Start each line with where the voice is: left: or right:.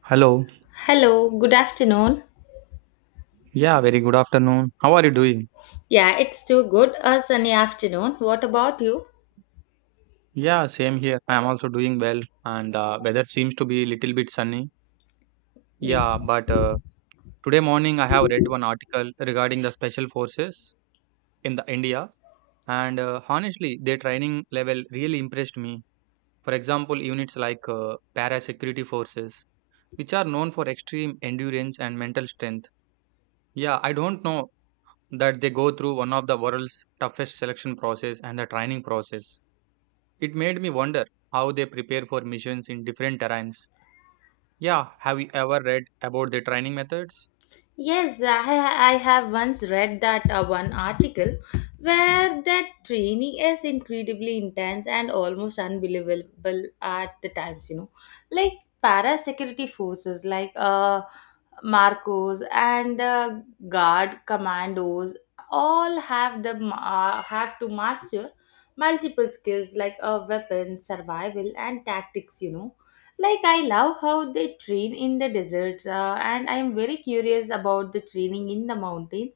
right: Hello.
left: Hello, good afternoon.
right: Yeah, very good afternoon. How are you doing?
left: Yeah, it's too good. A sunny afternoon. What about you?
right: Yeah, same here. I am also doing well, and weather seems to be a little bit sunny. Yeah, but today morning I have read one article regarding the special forces in the India, and honestly, their training level really impressed me. For example, units like para security forces, which are known for extreme endurance and mental strength. Yeah, I don't know that they go through one of the world's toughest selection process and the training process. It made me wonder how they prepare for missions in different terrains. Yeah, have you ever read about their training methods?
left: Yes, I have once read that one article where that training is incredibly intense and almost unbelievable at the times, you know. Like para security forces Marcos and the guard commandos all have have to master multiple skills like weapons, survival and tactics, you know like, I love how they train in the deserts, and I am very curious about the training in the mountains,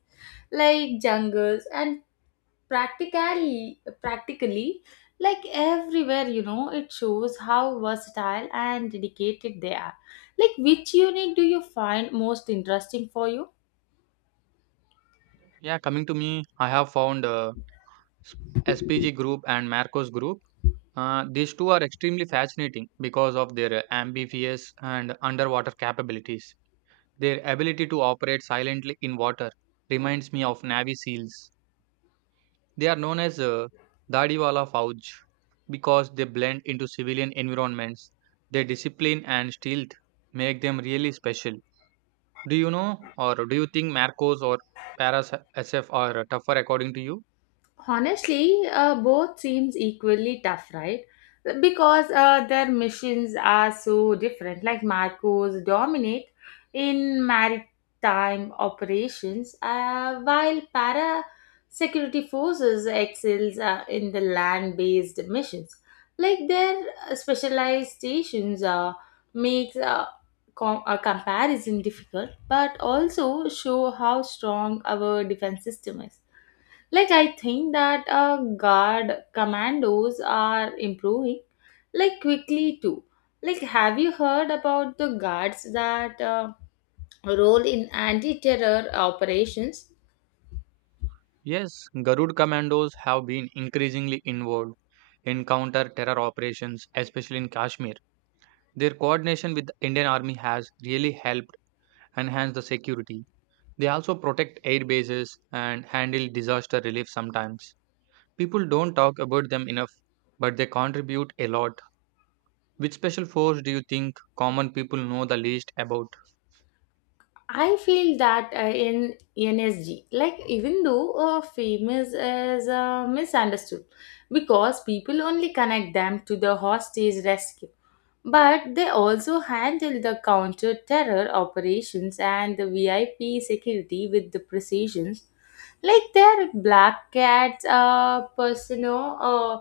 left: like jungles, and practically, like everywhere, you know, it shows how versatile and dedicated they are. Like, which unit do you find most interesting for you?
right: Yeah, coming to me, I have found SPG group and Marcos group. These two are extremely fascinating because of their amphibious and underwater capabilities. Their ability to operate silently in water reminds me of Navy SEALs. They are known as Dadiwala Fauj because they blend into civilian environments. Their discipline and stealth make them really special. Do you know, or do you think Marcos or Paras SF are tougher according to you?
left: Honestly, both seems equally tough, right? Because their missions are so different. Like Marcos dominate in maritime operations, while para security forces excels in the land-based missions. Like their specialized stations makes a comparison difficult, but also show how strong our defense system is. Like I think that guard commandos are improving like quickly too. Like, have you heard about the guards that role in anti-terror operations?
right: Yes, Garud commandos have been increasingly involved in counter terror operations, especially in Kashmir. Their coordination with the Indian Army has really helped enhance the security. They also protect air bases and handle disaster relief sometimes. People don't talk about them enough, but they contribute a lot. Which special force do you think common people know the least about?
left: I feel that in NSG, like even though famous is misunderstood because people only connect them to the hostage rescue. But they also handle the counter terror operations and the VIP security with the precision. Like their black cats, persona, uh,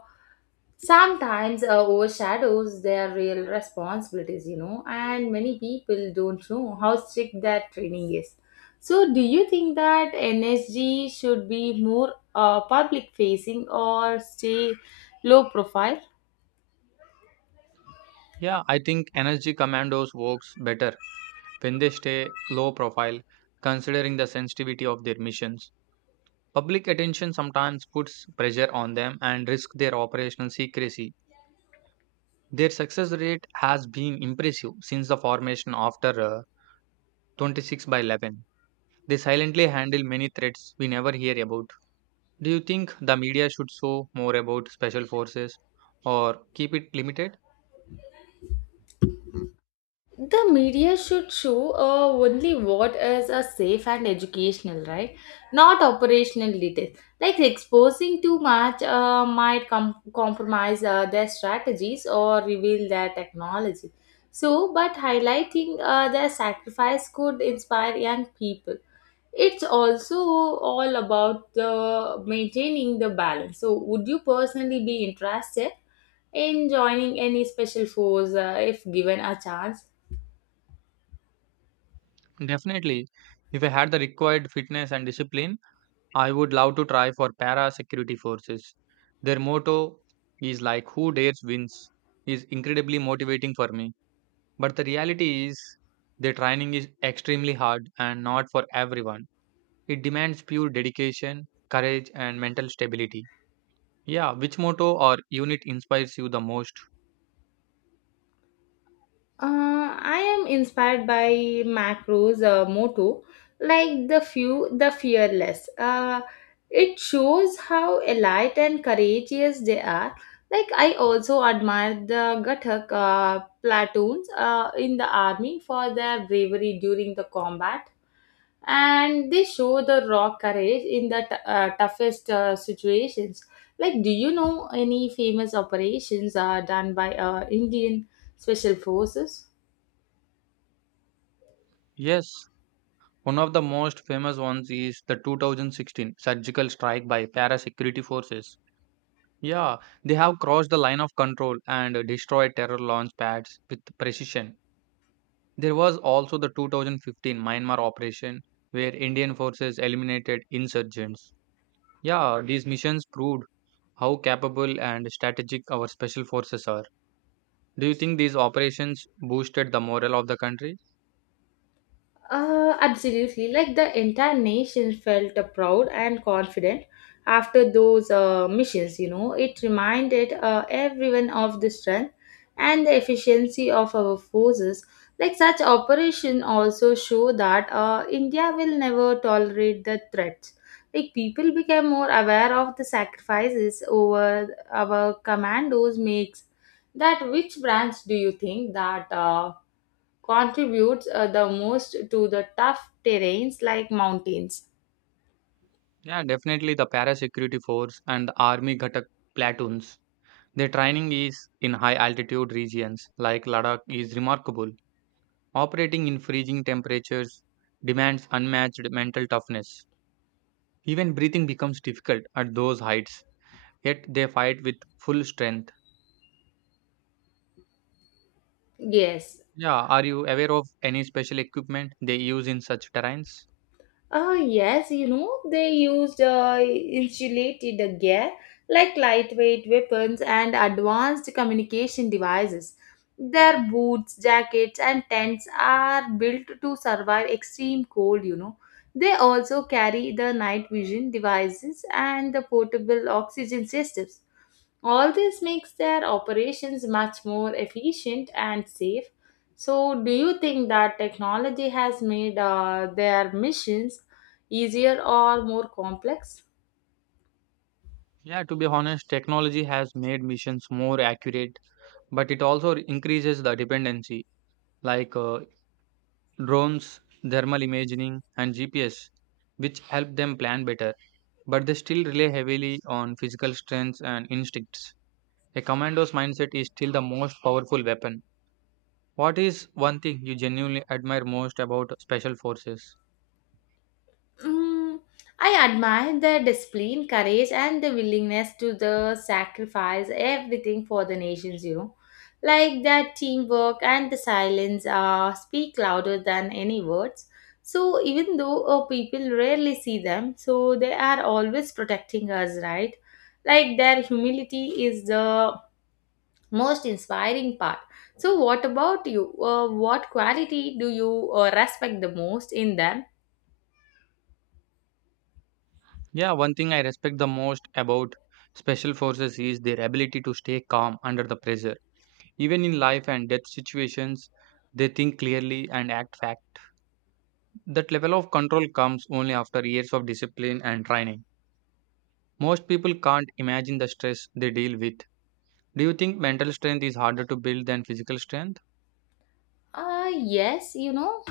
left: sometimes uh, overshadows their real responsibilities, you know, and many people don't know how strict that training is. So, do you think that NSG should be more public facing or stay low profile?
right: Yeah, I think energy commandos works better when they stay low profile, considering the sensitivity of their missions. Public attention sometimes puts pressure on them and risks their operational secrecy. Their success rate has been impressive since the formation after 26 by 11. They silently handle many threats we never hear about. Do you think the media should show more about special forces or keep it limited?
left: The media should show only what is a safe and educational, right? Not operational details. Like exposing too much might compromise their strategies or reveal their technology. So but highlighting their sacrifice could inspire young people. It's also all about the maintaining the balance. So would you personally be interested in joining any special force if given a chance?
right: Definitely. If I had the required fitness and discipline, I would love to try for para security forces. Their motto is like who dares wins is incredibly motivating for me. But the reality is their training is extremely hard and not for everyone. It demands pure dedication, courage and mental stability. Yeah, which motto or unit inspires you the most?
left: I am inspired by Macro's motto, like the few, the fearless. It shows how elite and courageous they are. Like I also admire the Gathak platoons in the army for their bravery during the combat, and they show the raw courage in the toughest situations. Like, do you know any famous operations done by Indian special forces?
right: Yes, one of the most famous ones is the 2016 surgical strike by parasecurity forces. Yeah, they have crossed the line of control and destroyed terror launch pads with precision. There was also the 2015 Myanmar operation where Indian forces eliminated insurgents. Yeah, these missions proved how capable and strategic our special forces are. Do you think these operations boosted the morale of the country?
left: Absolutely. Like the entire nation felt proud and confident after those missions, you know. It reminded everyone of the strength and the efficiency of our forces. Like such operation also show that India will never tolerate the threats. Like people became more aware of the sacrifices over our commandos makes. That which brands do you think that contributes the most to the tough terrains like mountains?
right: Yeah, definitely the parasecurity force and the army Ghatak platoons. Their training is in high altitude regions like Ladakh is remarkable. Operating in freezing temperatures demands unmatched mental toughness. Even breathing becomes difficult at those heights, yet they fight with full strength.
left: Yes.
right: Yeah, are you aware of any special equipment they use in such terrains?
left: Yes, you know, they used insulated gear like lightweight weapons and advanced communication devices. Their boots, jackets and tents are built to survive extreme cold, you know. They also carry the night vision devices and the portable oxygen systems. All this makes their operations much more efficient and safe. So, do you think that technology has made their missions easier or more complex?
right: Yeah, to be honest, technology has made missions more accurate, but it also increases the dependency, like drones, thermal imaging, and GPS, which help them plan better. But they still rely heavily on physical strength and instincts. A commando's mindset is still the most powerful weapon. What is one thing you genuinely admire most about special forces?
left: Mm, I admire their discipline, courage, and the willingness to the sacrifice everything for the nations. You know, like their teamwork and the silence speak louder than any words. So even though people rarely see them, so they are always protecting us, right? Like their humility is the most inspiring part. So what about you? What quality do you respect the most in them?
right: Yeah, one thing I respect the most about special forces is their ability to stay calm under the pressure. Even in life and death situations, they think clearly and act fact. That level of control comes only after years of discipline and training. Most people can't imagine the stress they deal with. Do you think mental strength is harder to build than physical strength?
left: Yes, you know,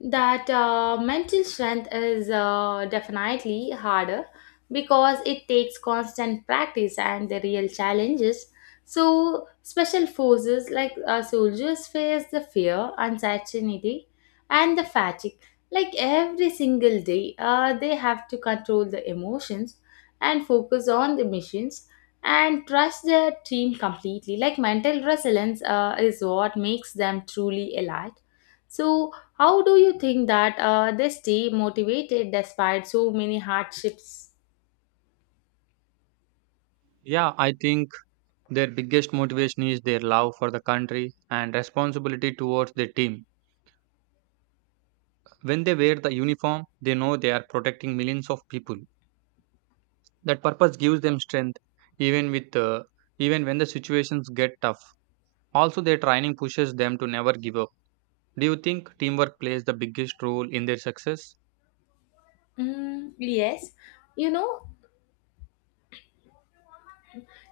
left: that mental strength is definitely harder because it takes constant practice and the real challenges. So, special forces like soldiers face the fear, uncertainty, and the fatigue. Like every single day, they have to control the emotions and focus on the missions and trust their team completely. Like mental resilience is what makes them truly alive. So, how do you think that they stay motivated despite so many hardships?
right: Yeah, I think their biggest motivation is their love for the country and responsibility towards their team. When they wear the uniform, they know they are protecting millions of people. That purpose gives them strength even with uh, even when the situations get tough. Also their training pushes them to never give up. Do you think teamwork plays the biggest role in their success?
left: Mm, yes, you know,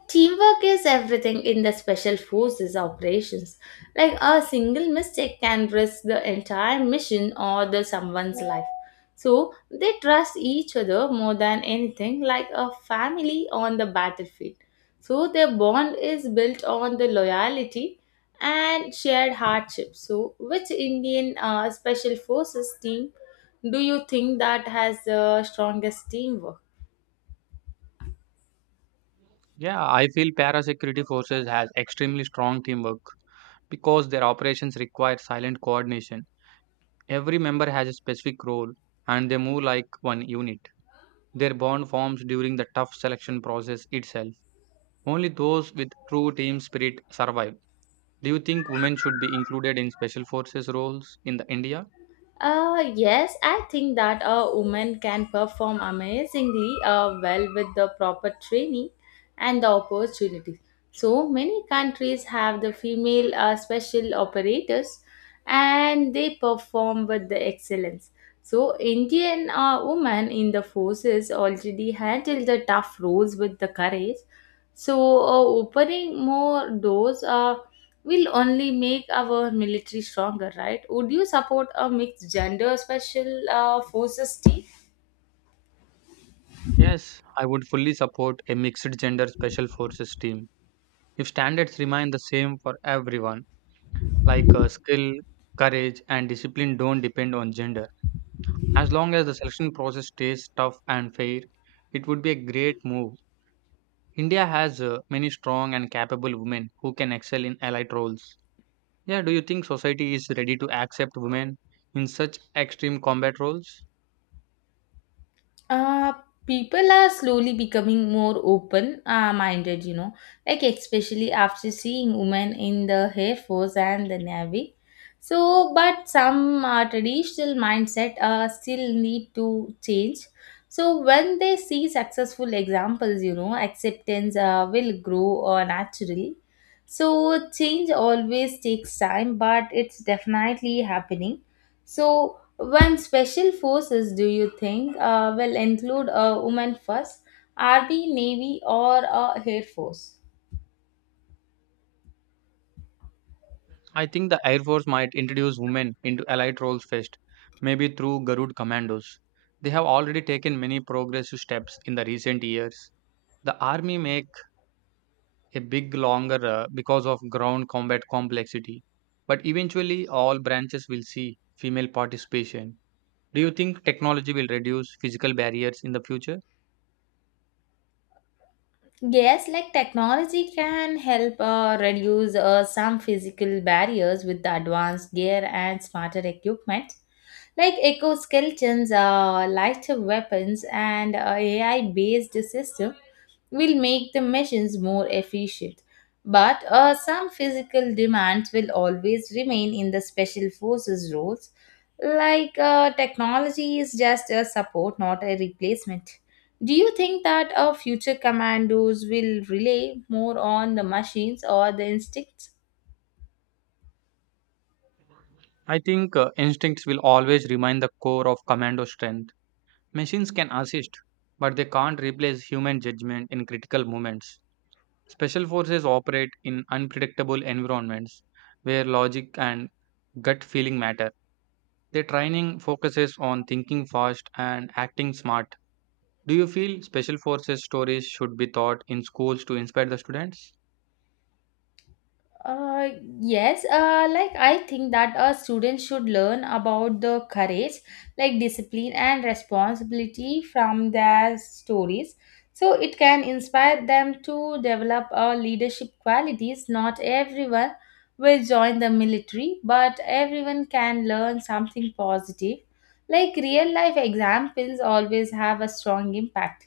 left: teamwork is everything in the special forces operations. Like a single mistake can risk the entire mission or the someone's life. So they trust each other more than anything like a family on the battlefield. So their bond is built on the loyalty and shared hardship. So which Indian special forces team do you think that has the strongest teamwork?
right: Yeah, I feel parasecurity forces has extremely strong teamwork because their operations require silent coordination. Every member has a specific role and they move like one unit. Their bond forms during the tough selection process itself. Only those with true team spirit survive. Do you think women should be included in special forces roles in the India?
left: Yes, I think that a woman can perform amazingly well with the proper training and the opportunities. So many countries have the female special operators and they perform with the excellence. So Indian women in the forces already handle the tough roles with the courage. So opening more doors will only make our military stronger, right? Would you support a mixed gender special forces team?
right: Yes, I would fully support a mixed gender special forces team. If standards remain the same for everyone, like skill, courage, and discipline don't depend on gender. As long as the selection process stays tough and fair, it would be a great move. India has many strong and capable women who can excel in allied roles. Yeah, do you think society is ready to accept women in such extreme combat roles?
left: Uh, People are slowly becoming more open minded, you know, like especially after seeing women in the Air Force and the Navy. So, but some traditional mindset still need to change. So, when they see successful examples, you know, acceptance will grow naturally. So, change always takes time, but it's definitely happening. So, when special forces, do you think, will include a woman first? Army, Navy, or Air Force?
right: I think the Air Force might introduce women into allied roles first, maybe through Garud commandos. They have already taken many progressive steps in the recent years. The army make a big longer because of ground combat complexity, but eventually all branches will see female participation. Do you think technology will reduce physical barriers in the future?
left: Yes, like technology can help reduce some physical barriers with the advanced gear and smarter equipment. Like exoskeletons, lighter weapons, and AI based system will make the missions more efficient. But some physical demands will always remain in the special forces roles. Like technology is just a support, not a replacement. Do you think that our future commandos will rely more on the machines or the instincts?
right: I think instincts will always remain the core of commando strength. Machines can assist, but they can't replace human judgment in critical moments. Special forces operate in unpredictable environments where logic and gut feeling matter. Their training focuses on thinking fast and acting smart. Do you feel special forces stories should be taught in schools to inspire the students?
left: Uh, yes, like I think that a student should learn about the courage, like discipline and responsibility from their stories. So it can inspire them to develop leadership qualities. Not everyone will join the military, but everyone can learn something positive. Like real life examples always have a strong impact.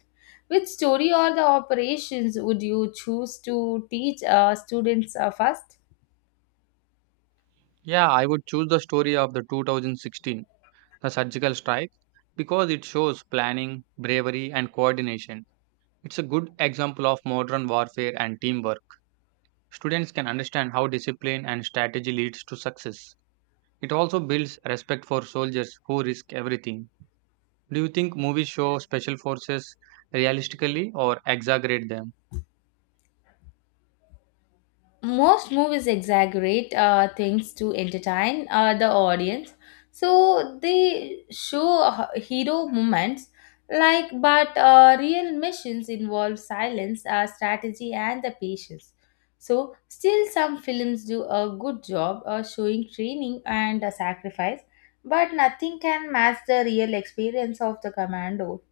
left: Which story or the operations would you choose to teach students first?
right: Yeah, I would choose the story of the 2016 the surgical strike because it shows planning, bravery, and coordination. It's a good example of modern warfare and teamwork. Students can understand how discipline and strategy leads to success. It also builds respect for soldiers who risk everything. Do you think movies show special forces realistically or exaggerate them?
left: Most movies exaggerate things to entertain the audience. So they show hero moments. Like, but real missions involve silence, strategy and the patience. So still some films do a good job showing training and sacrifice, but nothing can match the real experience of the commando.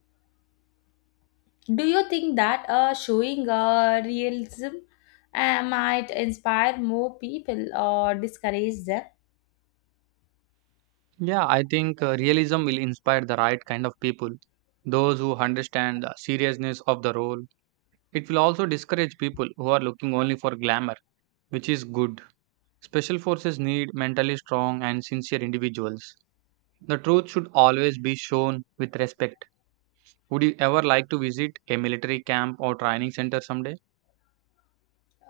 left: Do you think that showing realism might inspire more people or discourage them?
right: Yeah, I think realism will inspire the right kind of people, those who understand the seriousness of the role. It will also discourage people who are looking only for glamour, which is good. Special forces need mentally strong and sincere individuals. The truth should always be shown with respect. Would you ever like to visit a military camp or training center someday?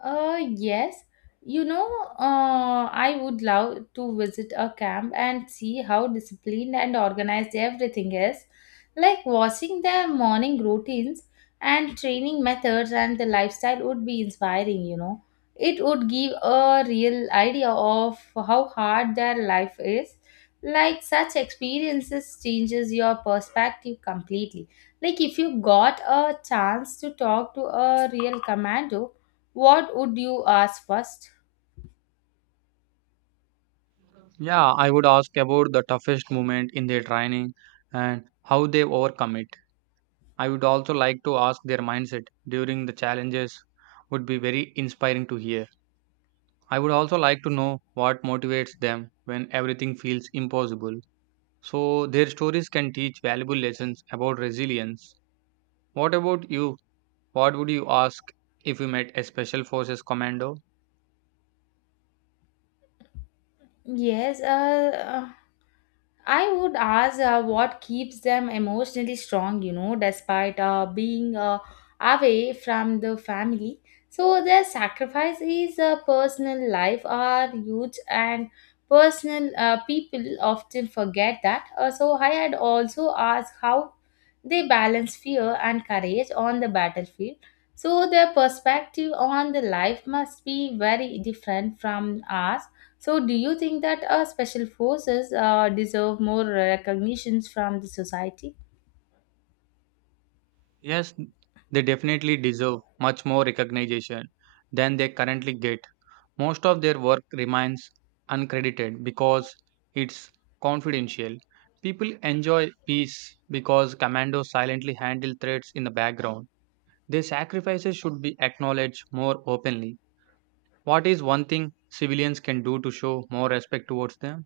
left: Yes. You know, I would love to visit a camp and see how disciplined and organized everything is. Like watching their morning routines and training methods and the lifestyle would be inspiring, you know. It would give a real idea of how hard their life is. Like such experiences changes your perspective completely. Like if you got a chance to talk to a real commando, what would you ask first?
right: Yeah, I would ask about the toughest moment in their training and how they overcome it. I would also like to ask their mindset during the challenges would be very inspiring to hear. I would also like to know what motivates them when everything feels impossible. So their stories can teach valuable lessons about resilience. What about you? What would you ask if you met a Special Forces commando?
left: Yes, uh, I would ask what keeps them emotionally strong, you know, despite being away from the family. So their sacrifice is personal life are huge and personal, people often forget that. So I had also asked how they balance fear and courage on the battlefield. So their perspective on the life must be very different from ours. So, do you think that special forces deserve more recognitions from the society?
right: Yes, they definitely deserve much more recognition than they currently get. Most of their work remains uncredited because it's confidential. People enjoy peace because commandos silently handle threats in the background. Their sacrifices should be acknowledged more openly. What is one thing civilians can do to show more respect towards them?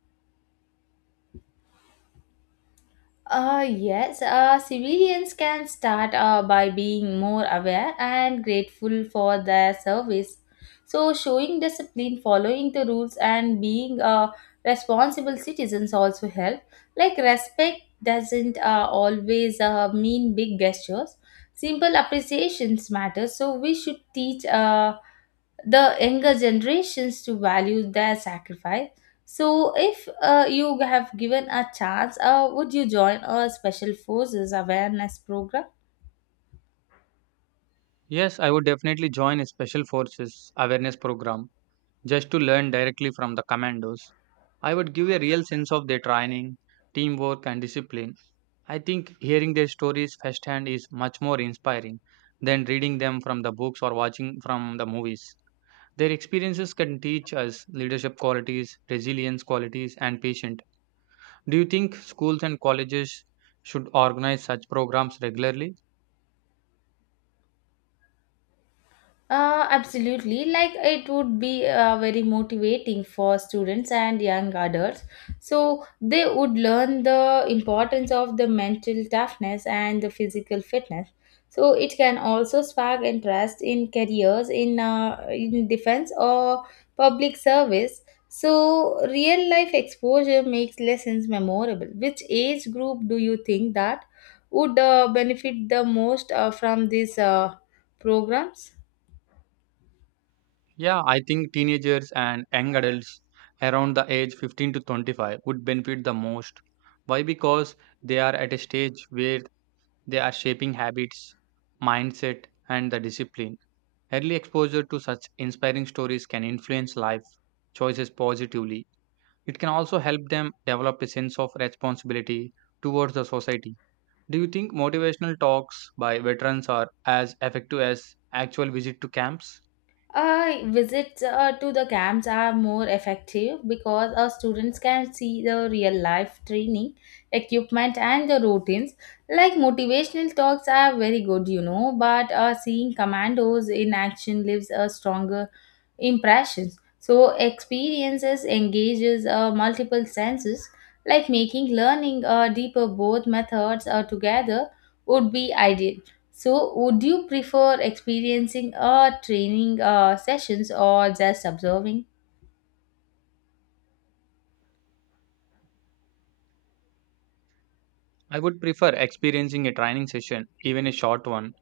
left: Yes, civilians can start by being more aware and grateful for their service. So, showing discipline, following the rules, and being responsible citizens also help. Like, respect doesn't always mean big gestures, simple appreciations matter. So, we should teach. The younger generations to value their sacrifice. So, if you have given a chance, would you join a special forces awareness program?
right: Yes, I would definitely join a special forces awareness program just to learn directly from the commandos. I would give a real sense of their training, teamwork, and discipline. I think hearing their stories firsthand is much more inspiring than reading them from the books or watching from the movies. Their experiences can teach us leadership qualities, resilience qualities, and patience. Do you think schools and colleges should organize such programs regularly?
left: Absolutely. Like it would be very motivating for students and young adults. So they would learn the importance of the mental toughness and the physical fitness. So it can also spark interest in careers in defense or public service. So real life exposure makes lessons memorable. Which age group do you think that would benefit the most from these programs?
right: Yeah, I think teenagers and young adults around the age 15 to 25 would benefit the most. Why? Because they are at a stage where they are shaping habits, mindset, and the discipline. Early exposure to such inspiring stories can influence life choices positively. It can also help them develop a sense of responsibility towards the society. Do you think motivational talks by veterans are as effective as actual visit to camps?
left: Visits to the camps are more effective because our students can see the real life training, equipment, and the routines. Like motivational talks are very good, you know, but seeing commandos in action leaves a stronger impressions. So, experiences engages multiple senses, like making learning deeper. Both methods together would be ideal. So, would you prefer experiencing a training sessions or just observing?
right: I would prefer experiencing a training session, even a short one.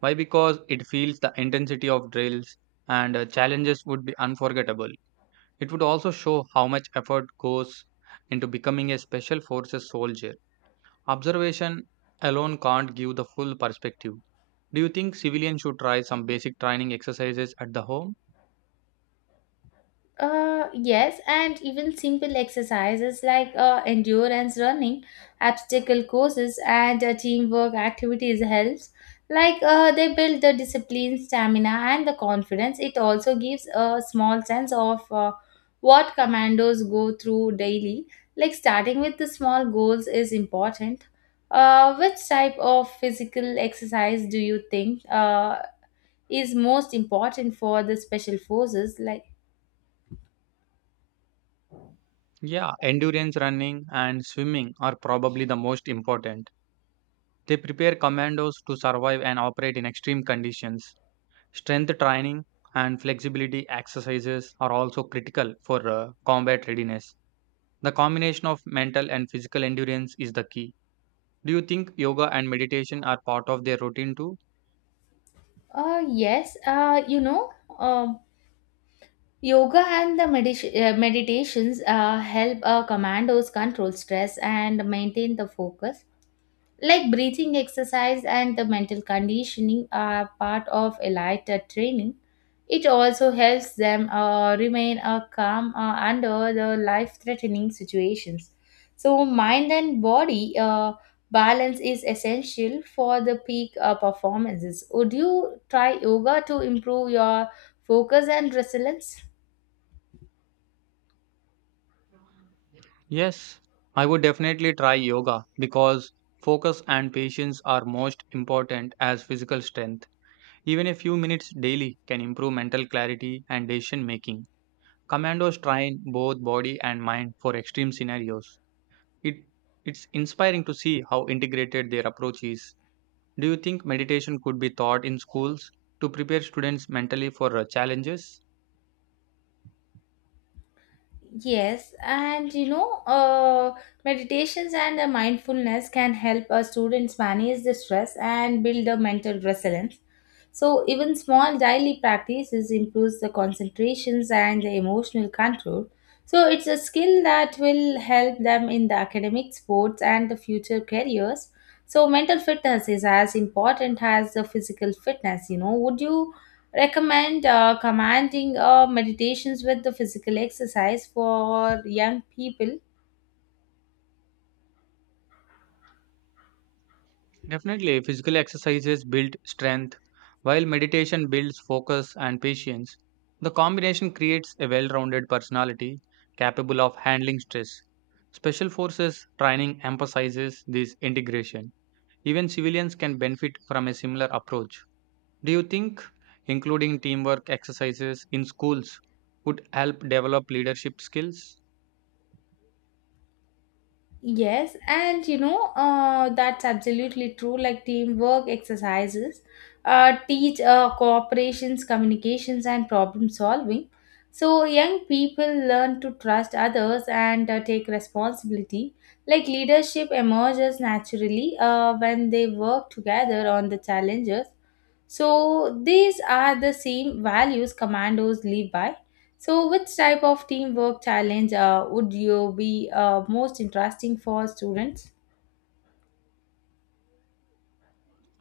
right: Why? Because it feels the intensity of drills and challenges would be unforgettable. It would also show how much effort goes into becoming a special forces soldier. Observation alone can't give the full perspective. Do you think civilians should try some basic training exercises at the home?
left: Yes, and even simple exercises like endurance running, obstacle courses, and teamwork activities helps. Like they build the discipline, stamina, and the confidence. It also gives a small sense of what commandos go through daily. Like starting with the small goals is important. Which type of physical exercise do you think is most important for the special forces?
right: Yeah, endurance running and swimming are probably the most important. They prepare commandos to survive and operate in extreme conditions. Strength training and flexibility exercises are also critical for combat readiness. The combination of mental and physical endurance is the key. Do you think yoga and meditation are part of their routine too?
left: Yes, um, yoga and the meditations help commandos control stress and maintain the focus. Like breathing exercise and the mental conditioning are part of a lighter training. It also helps them remain calm under the life threatening situations. So, mind and body balance is essential for the peak performances. Would you try yoga to improve your focus and resilience?
right: Yes, I would definitely try yoga because focus and patience are most important as physical strength. Even a few minutes daily can improve mental clarity and decision making. Commandos train both body and mind for extreme scenarios. It it's inspiring to see how integrated their approach is. Do you think meditation could be taught in schools to prepare students mentally for challenges?
left: Yes, and you know, meditations and mindfulness can help our students manage the stress and build a mental resilience. So, even small daily practices improves the concentrations and the emotional control. So, it's a skill that will help them in the academic, sports, and the future careers. So, mental fitness is as important as the physical fitness. You know, would you recommend commanding meditations with the physical exercise for young people?
right: Definitely, physical exercises build strength, while meditation builds focus and patience. The combination creates a well-rounded personality capable of handling stress. Special forces training emphasizes this integration. Even civilians can benefit from a similar approach. Do you think including teamwork exercises in schools would help develop leadership skills?
left: Yes, and you know, that's absolutely true. Like teamwork exercises teach cooperations, communications, and problem solving. So, young people learn to trust others and take responsibility. Like leadership emerges naturally when they work together on the challenges. So, these are the same values commandos live by, so, which type of teamwork challenge would you be most interesting for students?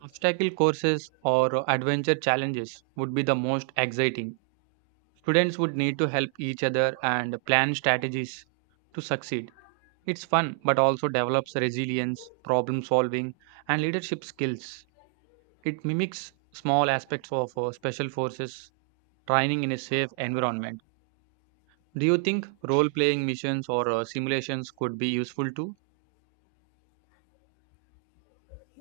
right: Obstacle courses or adventure challenges would be the most exciting. Students would need to help each other and plan strategies to succeed. It's fun but also develops resilience, problem solving, and leadership skills. It mimics small aspects of special forces training in a safe environment. Do you think role playing missions or simulations could be useful too?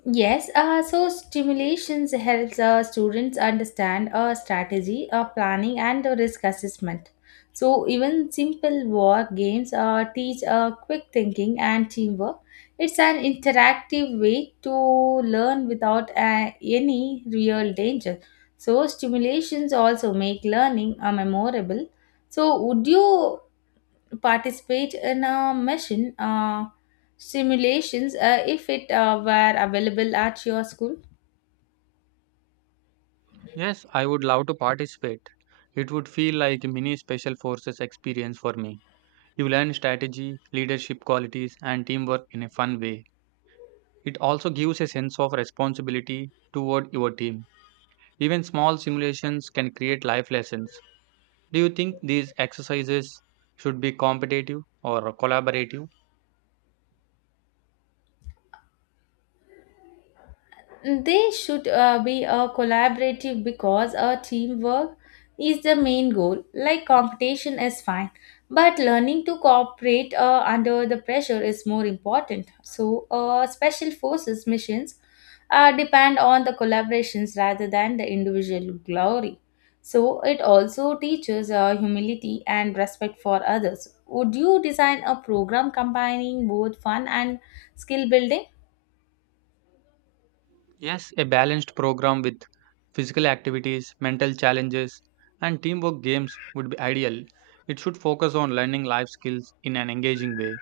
left: Yes, so stimulations helps students understand strategy, planning, and risk assessment. So even simple war games teach quick thinking and teamwork. It's an interactive way to learn without any real danger. So stimulations also make learning memorable. So would you participate in a mission simulations if it were available at your school?
right: Yes, I would love to participate. It would feel like a mini special forces experience for me. You learn strategy, leadership qualities, and teamwork in a fun way. It also gives a sense of responsibility toward your team. Even small simulations can create life lessons. Do you think these exercises should be competitive or collaborative?
left: They should be a collaborative because a teamwork is the main goal. Like competition is fine, but learning to cooperate under the pressure is more important. So, special forces missions depend on the collaborations rather than the individual glory. So, it also teaches humility and respect for others. Would you design a program combining both fun and skill building?
right: Yes, a balanced program with physical activities, mental challenges, and teamwork games would be ideal. It should focus on learning life skills in an engaging way.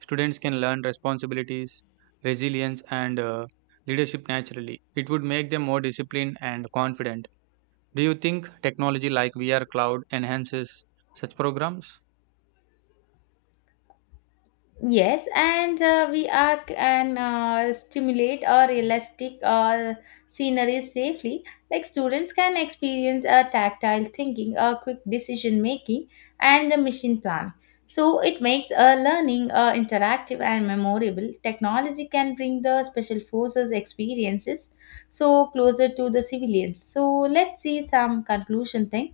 right: Students can learn responsibilities, resilience, and leadership naturally. It would make them more disciplined and confident. Do you think technology like VR Cloud enhances such programs?
left: Yes, and we are can stimulate or realistic scenery safely. Like students can experience a tactile thinking, a quick decision making, and the mission plan. So it makes learning interactive and memorable. Technology can bring the special forces experiences so closer to the civilians. So let's see some conclusion thing.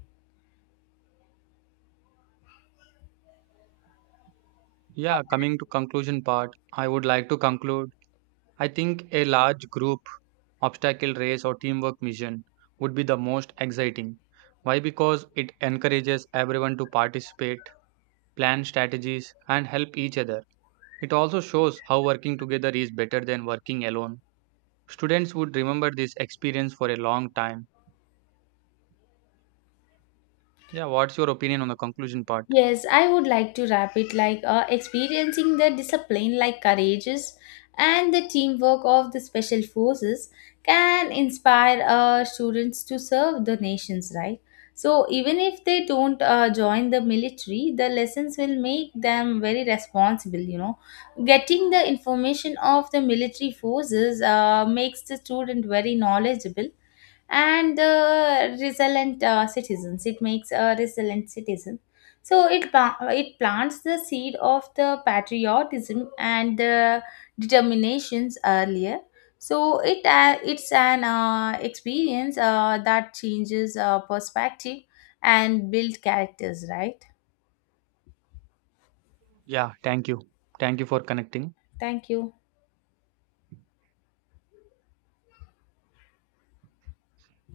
right: Yeah, coming to conclusion part, I would like to conclude. I think a large group obstacle race, or teamwork mission would be the most exciting. Why? Because it encourages everyone to participate, plan strategies, and help each other. It also shows how working together is better than working alone. Students would remember this experience for a long time. Yeah, what's your opinion on the conclusion part?
left: Yes, I would like to wrap it like experiencing the discipline like courageous and the teamwork of the special forces can inspire students to serve the nations, right? So even if they don't join the military, the lessons will make them very responsible. You know, getting the information of the military forces makes the student very knowledgeable and the resilient citizens, it makes a resilient citizen, so it plants the seed of the patriotism and the determinations earlier, so it it's an experience that changes perspective and build characters, right?
right: Yeah, thank you. Thank you for connecting.
left: Thank you.